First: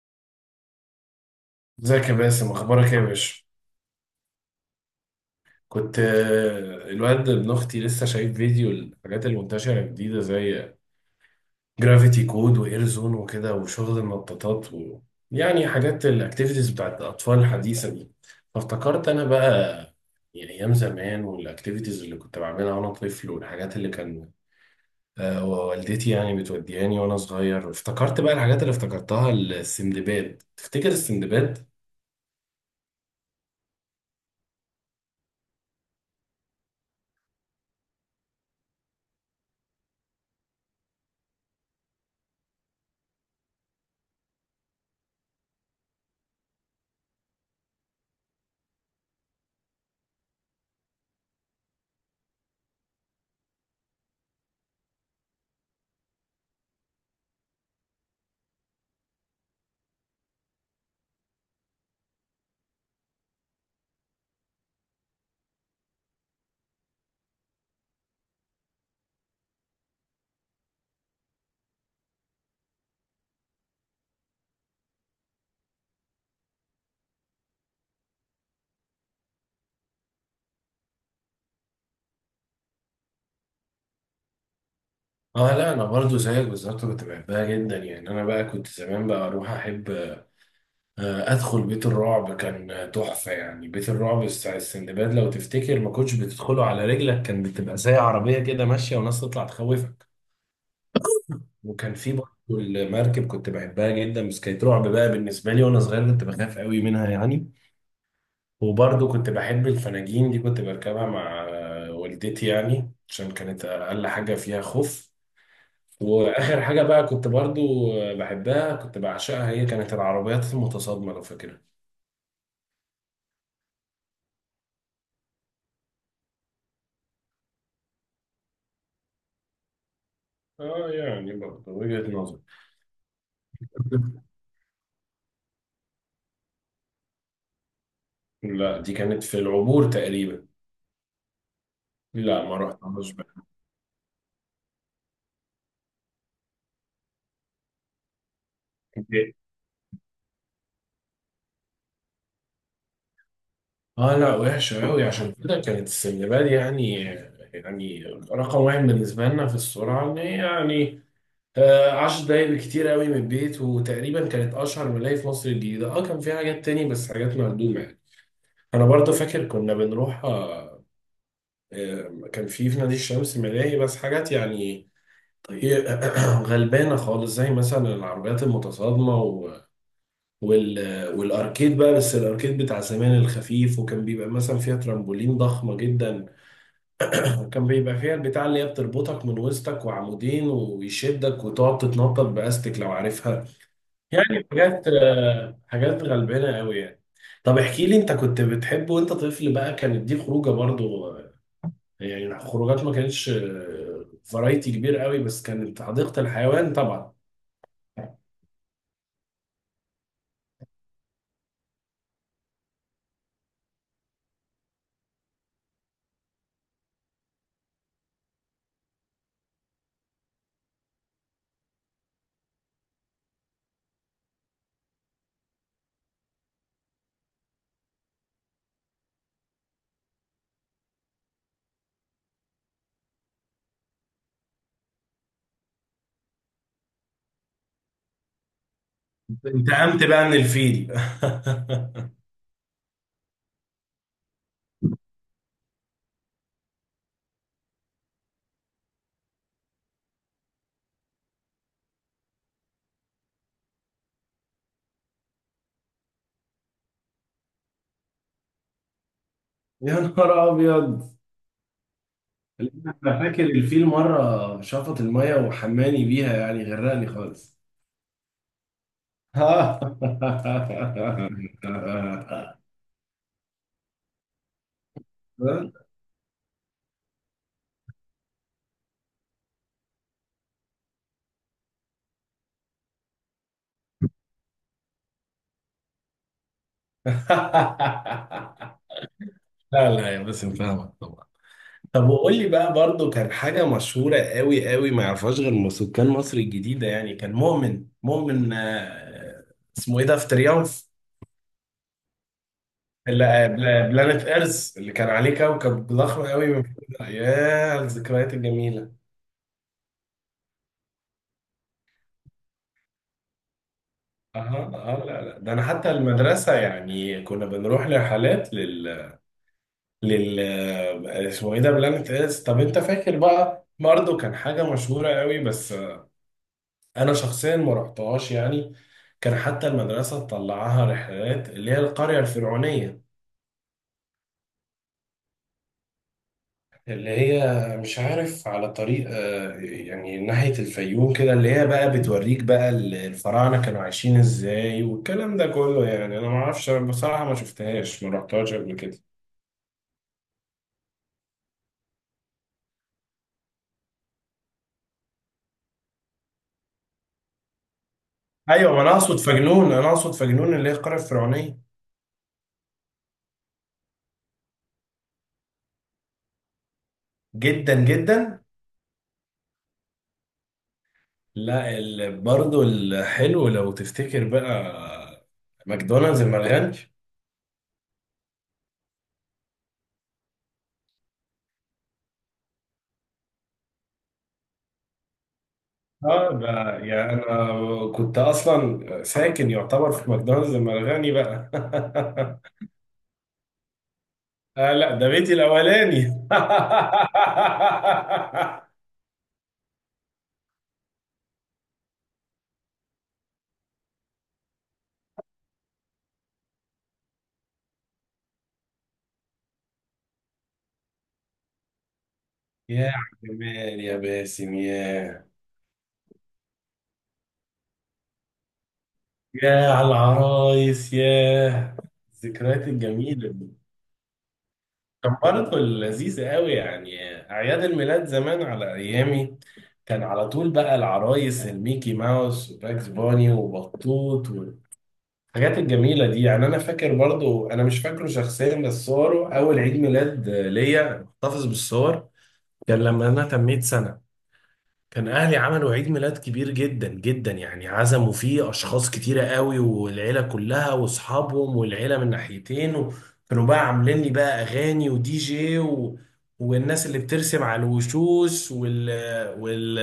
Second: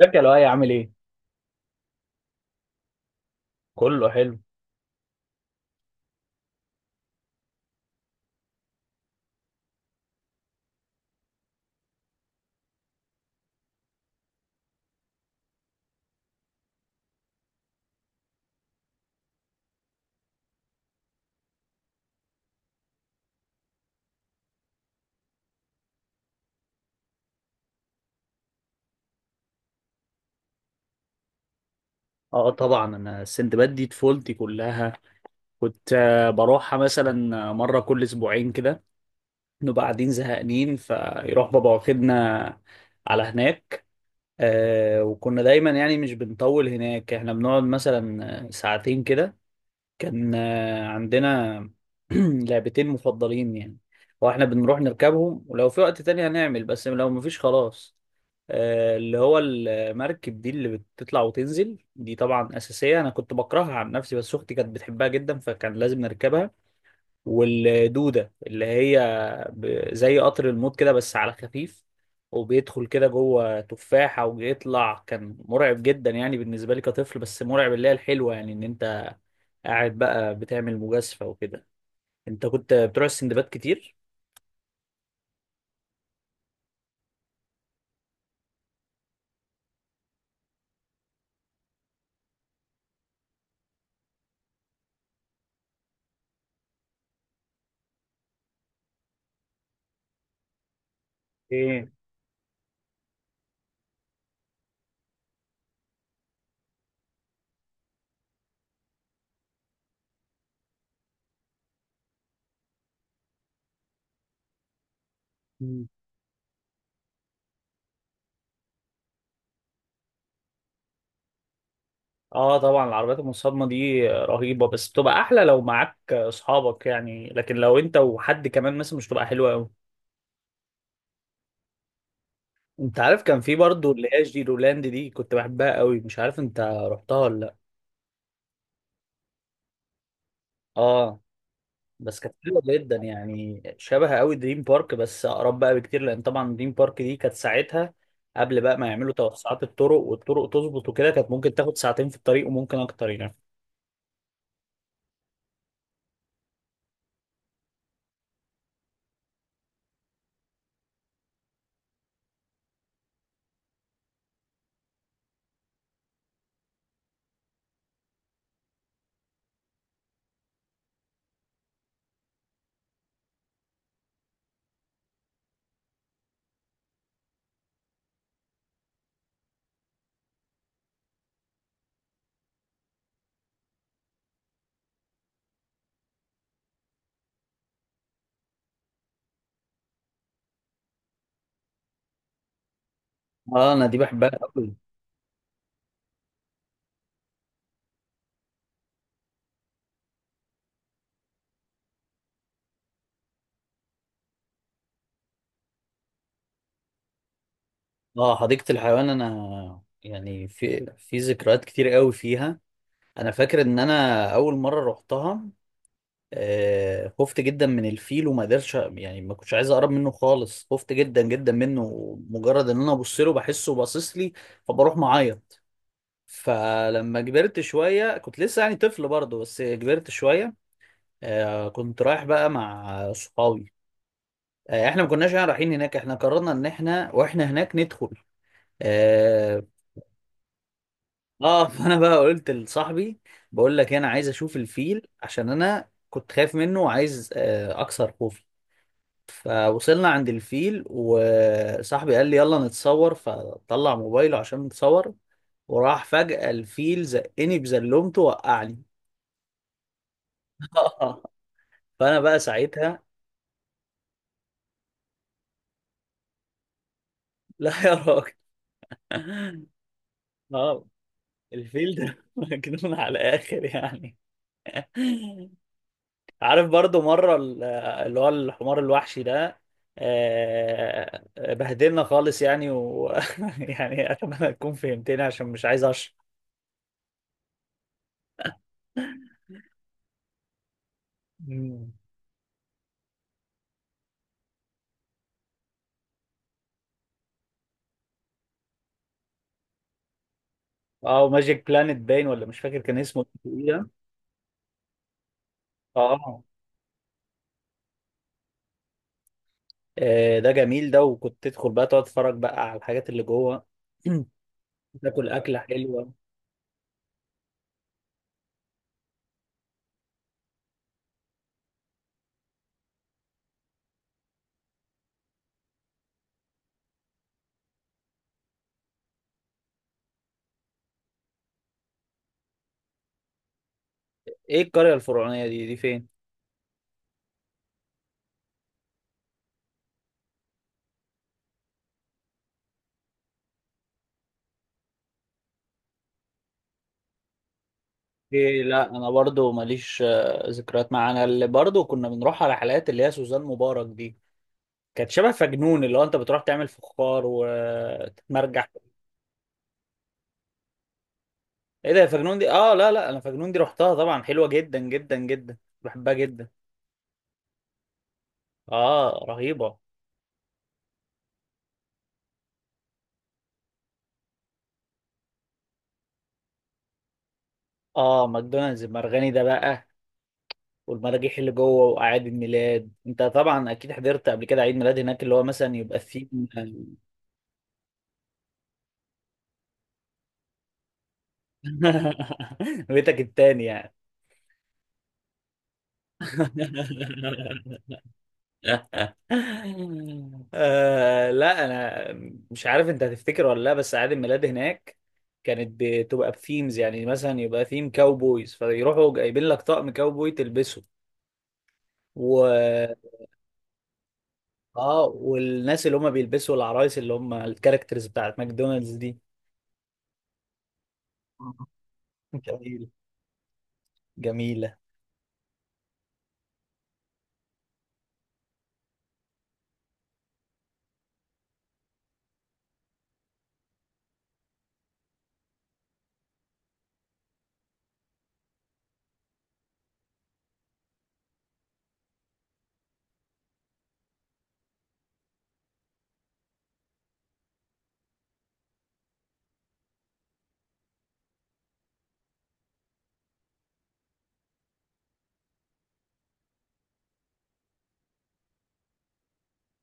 ازيك يا لؤي؟ عامل ايه؟ ازيك يا باسم؟ اخبارك ايه يا باشا؟ كله حلو. كنت آه، الواد ابن اختي لسه شايف فيديو الحاجات المنتشره الجديده زي جرافيتي كود واير زون وكده وشغل النطاطات يعني حاجات الاكتيفيتيز بتاعت الاطفال الحديثه دي. فافتكرت انا بقى، يعني ايام زمان والاكتيفيتيز اللي كنت بعملها وانا طفل والحاجات اللي كان آه، والدتي يعني بتودياني وانا صغير. افتكرت بقى الحاجات اللي افتكرتها، السندباد. تفتكر السندباد؟ اه طبعا، انا السندباد دي طفولتي كلها. كنت بروحها مثلا مره كل اسبوعين كده، نبقى قاعدين زهقانين فيروح بابا واخدنا على هناك. آه، وكنا دايما يعني مش بنطول هناك، احنا بنقعد مثلا ساعتين كده. كان عندنا لعبتين مفضلين يعني، واحنا بنروح نركبهم، ولو في وقت تاني هنعمل، بس لو مفيش خلاص اللي هو المركب دي اللي بتطلع وتنزل دي، طبعا أساسية. أنا كنت بكرهها عن نفسي، بس أختي كانت بتحبها جدا فكان لازم نركبها. والدودة اللي هي زي قطر الموت كده بس على خفيف، وبيدخل كده جوه تفاحة وبيطلع. كان مرعب جدا يعني بالنسبة لي كطفل، بس مرعب اللي هي الحلوة، يعني إن أنت قاعد بقى بتعمل مجازفة وكده. انت كنت بتروح السندباد كتير؟ اه، لا انا برضو زيك بالظبط، كنت بحبها جدا. يعني انا بقى كنت زمان بقى اروح احب ادخل بيت الرعب. كان تحفه، يعني بيت الرعب بتاع السندباد لو تفتكر ما كنتش بتدخله على رجلك، كان بتبقى زي عربيه كده ماشيه وناس تطلع تخوفك. ايه. وكان في برضو المركب، كنت بحبها جدا بس كانت رعب بقى بالنسبه لي وانا صغير، كنت بخاف قوي منها يعني. وبرضو كنت بحب الفناجين دي، كنت بركبها مع والدتي يعني، عشان كانت اقل حاجه فيها خوف. مم. واخر حاجه بقى كنت برضو بحبها، كنت بعشقها، هي كانت العربيات المتصادمه لو فاكرها. اه طبعا، العربيات المصادمة دي رهيبة، بس بتبقى احلى لو معاك اصحابك يعني، لكن لو انت وحد كمان مثلا مش بتبقى حلوة قوي. اه، يعني برضو وجهه نظر. انت عارف كان في برضو اللي هي جيرولاند دي، كنت بحبها قوي. مش عارف انت رحتها ولا لا؟ لا، دي كانت في العبور تقريبا. اه، بس كانت لا، ما حلوه جدا رحتهاش بقى. يعني، شبه قوي دريم بارك بس اقرب بقى بكتير، لان طبعا دريم بارك دي كانت ساعتها قبل بقى ما يعملوا توسعات الطرق، والطرق تظبط وكده، كانت ممكن تاخد ساعتين في الطريق وممكن اكتر يعني. اه لا، وحشه قوي، عشان كده كانت السندباد يعني. يعني رقم واحد بالنسبه لنا في السرعه، ان هي يعني 10 دقايق كتير قوي من البيت، وتقريبا كانت اشهر ملاهي في مصر الجديده. اه، كان في حاجات تاني بس حاجات مهدومه يعني. انا برضه فاكر كنا بنروح كان في نادي الشمس ملاهي، بس حاجات يعني ايه، غلبانه خالص، زي مثلا العربيات المتصادمه وال... والاركيد بقى، بس الاركيد بتاع زمان الخفيف، وكان بيبقى مثلا فيها ترامبولين ضخمه جدا. وكان بيبقى فيها البتاع اللي هي بتربطك من وسطك وعمودين ويشدك وتقعد تتنطط باستك، لو عارفها. اه انا دي بحبها يعني قوي. حاجات غلبانه قوي يعني. طب احكي لي، انت كنت بتحب وانت طفل بقى، كانت دي خروجه برضو؟ يعني خروجات ما كانتش فرايتي كبير قوي، بس كانت حديقة الحيوان طبعا. اه حديقة الحيوان، انا يعني في في ذكريات كتير قوي فيها. انا فاكر ان انا اول مرة رحتها آه، خفت جدا من الفيل وما قدرتش يعني، ما كنتش عايز اقرب منه خالص، خفت جدا جدا منه. مجرد ان انا ابص له بحسه باصص لي فبروح معايا. فلما كبرت شوية، كنت لسه يعني طفل برضه بس كبرت شوية، كنت رايح بقى مع صحابي. احنا ما كناش يعني رايحين هناك، احنا قررنا ان احنا واحنا هناك ندخل. اه. انتقمت بقى من الفيل؟ فانا بقى قلت لصاحبي، بقول لك انا عايز اشوف الفيل عشان انا كنت خايف منه، وعايز اكسر خوفي. فوصلنا عند الفيل، وصاحبي قال لي يلا نتصور، فطلع موبايله عشان نتصور، وراح فجأة الفيل زقني بزلومته وقعني يا نهار ابيض! فانا بقى انا ساعتها فاكر الفيل مرة شفط المية وحماني بيها، يعني غرقني خالص. لا يا راجل. اه، الفيل ده مجنون على الاخر يعني. عارف برضو مره اللي هو الحمار الوحشي ده بهدلنا خالص يعني و... يعني اتمنى تكون فهمتني عشان مش عايز اشرح. لا لا، يا باسم فاهمك طبعا. مم. طب وقول لي بقى برضو، كان حاجة مشهورة قوي قوي ما يعرفهاش غير سكان مصر الجديدة يعني، كان مؤمن، اسمه ايه ده في تريومف، اه، ماجيك بلانت باين، ولا مش فاكر كان اللي اسمه آه، ايه بلا- ده. بلانت ايرث، اللي كان عليه كوكب ضخم اه قوي من فوق. ياه على الذكريات الجميلة. ده جميل ده، وكنت تدخل بقى تقعد تتفرج بقى على الحاجات اللي جوه. اه اه، لا تاكل لا، ده اكله انا حتى حلوه. المدرسة يعني كنا بنروح لرحلات لل اسمه ايه ده، بلانت ايرث. طب انت فاكر بقى برضه، كان حاجة مشهورة قوي بس انا شخصيا ما رحتهاش يعني، كان حتى المدرسه تطلعها رحلات، اللي هي القريه الفرعونيه، ايه القريه الفرعونيه دي؟ دي فين؟ اللي هي مش عارف على طريق يعني ناحيه الفيوم كده، اللي هي بقى بتوريك بقى الفراعنه كانوا عايشين ازاي والكلام ده كله. يعني انا ما اعرفش، أنا بصراحه ما شفتهاش، ما رحتهاش إيه قبل لا، كده. انا برضو ماليش ذكريات معاه. انا اللي برضو كنا بنروح على حلقات اللي هي سوزان مبارك دي، كانت شبه فجنون، اللي هو انت بتروح تعمل فخار وتتمرجح. ايوه، ما انا اقصد فجنون، انا اقصد فجنون اللي هي القريه الفرعونيه. ايه ده يا فجنون دي؟ اه لا لا، انا فجنون دي رحتها طبعا، حلوه جدا جدا جدا، بحبها جدا. جدا جدا. اه رهيبه. لا، برضه الحلو لو تفتكر بقى، ماكدونالدز المرغني. اه ماكدونالدز المرغني ده بقى، والمراجيح اللي جوه، واعياد الميلاد. انت طبعا اكيد حضرت قبل كده عيد ميلاد هناك، اللي هو مثلا يبقى فيه. اه، ده يعني انا كنت اصلا ساكن يعتبر في ماكدونالدز لما الغني بقى. بيتك التاني يعني. آه لا، ده بيتي الاولاني. آه لا، انا مش عارف انت هتفتكر ولا لا، بس اعياد الميلاد هناك كانت بتبقى بثيمز، يعني مثلا يبقى ثيم كاوبويز فيروحوا جايبين لك طقم كاوبوي تلبسه، و... يا جمال يا باسم اه، يا! والناس اللي هم بيلبسوا العرايس، اللي هم الكاركترز بتاعت ماكدونالدز دي. يا على العرايس يا! الذكريات جميلة. الجميلة دي جميلة. كان برضه لذيذة قوي. يعني أعياد الميلاد زمان على أيامي كان على طول بقى العرايس، الميكي ماوس وباكس بوني وبطوط، الحاجات الجميلة دي. يعني أنا فاكر برضو مش فاكره شخصيا، بس صوره أول عيد ميلاد ليا محتفظ بالصور. كان لما أنا تميت سنة، كان أهلي عملوا عيد ميلاد كبير جدا جدا، يعني عزموا فيه أشخاص كتيرة قوي، والعيلة كلها وأصحابهم، والعيلة من ناحيتين، وكانوا بقى عاملين لي بقى أغاني ودي جي، والناس اللي بترسم على الوشوش وال...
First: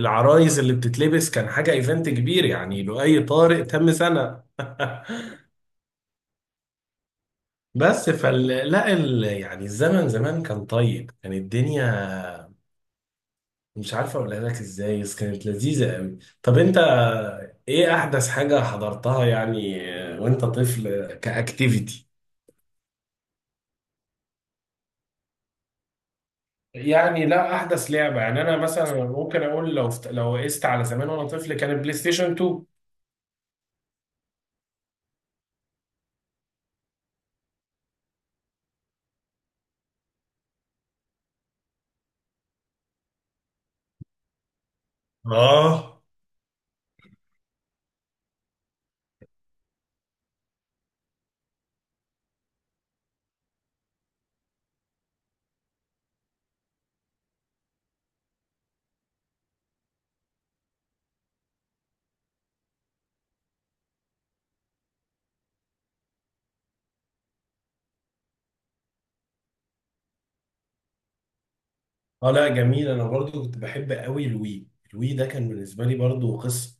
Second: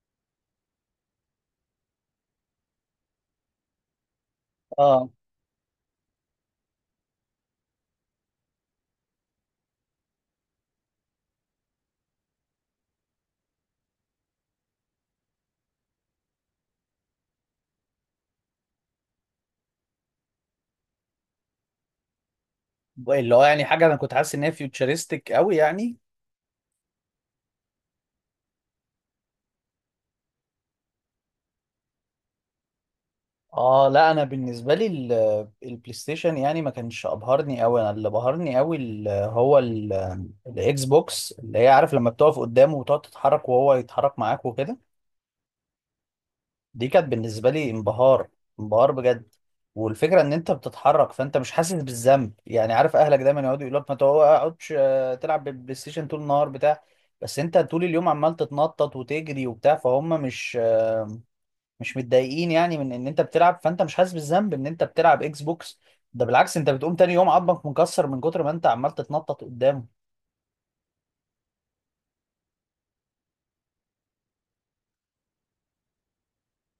العرايس اللي بتتلبس. كان حاجة إيفنت كبير يعني، لؤي طارق تم سنة. اه، بس فال لا يعني الزمن زمان كان طيب، كان الدنيا مش عارفه اقولها لك ازاي، بس كانت لذيذه قوي. طب انت ايه احدث حاجه حضرتها يعني وانت طفل كاكتيفيتي؟ اللي هو يعني حاجة انا كنت حاسس ان هي فيوتشرستك قوي يعني. يعني لا، احدث لعبه، يعني انا مثلا ممكن اقول، لو لو قست على زمان وانا طفل، كان البلاي ستيشن 2. اه لا، انا بالنسبه لي البلاي ستيشن يعني ما كانش ابهرني قوي. انا اللي بهرني قوي هو الاكس بوكس، اللي هي عارف لما بتقف قدامه وتقعد تتحرك وهو يتحرك معاك وكده. اه دي كانت بالنسبه لي انبهار، انبهار بجد. والفكره ان انت بتتحرك فانت مش حاسس بالذنب، يعني عارف اهلك دايما يقعدوا يقولوا لك ما تقعدش تلعب بالبلاي ستيشن طول النهار بتاع. بس انت طول اليوم عمال تتنطط وتجري وبتاع، فهم مش متضايقين يعني من ان انت بتلعب، فانت مش حاسس بالذنب ان انت بتلعب اكس بوكس. ده بالعكس، انت بتقوم تاني يوم عضمك مكسر من كتر ما انت عمال تتنطط قدامه. اه لا جميل، انا برضو كنت بحب قوي الوي. الوي ده كان بالنسبه لي برضو قصه،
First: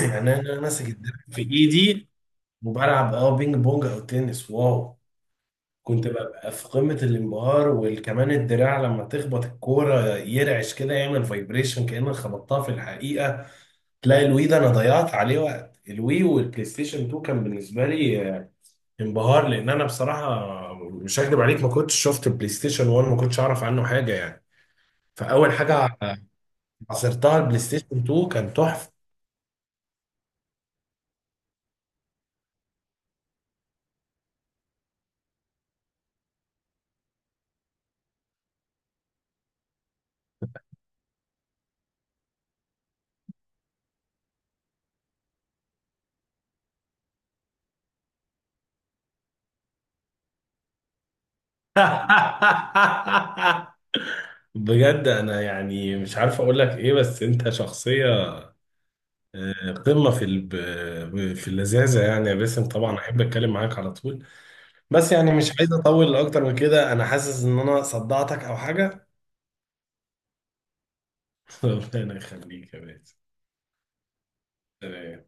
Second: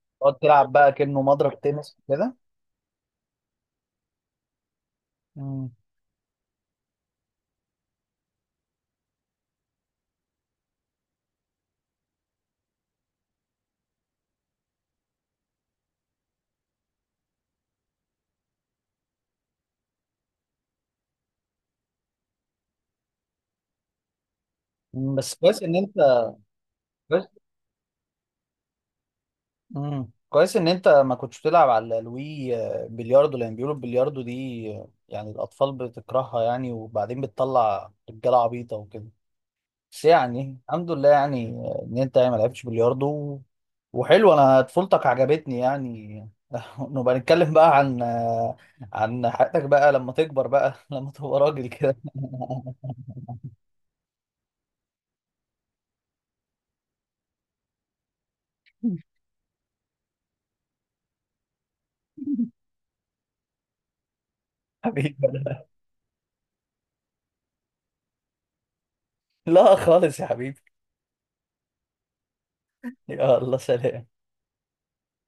يعني تقعد أنا تلعب ماسك بقى الدرع كأنه في مضرب تنس ايدي، كده. وبلعب بينج بونج او تنس. واو، مم. كنت ببقى في قمة الانبهار، وكمان الدراع لما تخبط الكورة يرعش كده، يعمل فايبريشن كأنك خبطتها في الحقيقة. تلاقي الوي ده أنا ضيعت عليه وقت. الوي والبلاي ستيشن 2 كان بالنسبة لي انبهار، لأن أنا بصراحة مش هكدب عليك، ما كنتش شفت البلاي ستيشن 1، ما كنتش أعرف عنه حاجة يعني. مم، بس فأول كويس ان انت حاجة كويس. عصرتها البلاي ستيشن 2 كان تحفة. مم. كويس ان انت ما كنتش بتلعب على الوي بلياردو، لان بيقولوا البلياردو دي يعني الاطفال بتكرهها يعني، وبعدين بتطلع رجاله عبيطه وكده. بس يعني الحمد لله يعني، ان انت يعني ما لعبتش بلياردو. وحلو، انا طفولتك عجبتني يعني. نبقى نتكلم بقى عن عن حياتك بقى لما تكبر بقى، لما تبقى راجل كده. بجد أنا يعني مش عارف أقول لك إيه، بس أنت شخصية قمة في في اللذاذة، يعني يا باسم. طبعا أحب أتكلم معاك على طول، بس حبيبي. يعني مش عايز أطول أكتر من كده، أنا حاسس إن أنا صدعتك أو حاجة. لا خالص يا حبيبي. ربنا يخليك يا باسم. يلا سلام. تمام.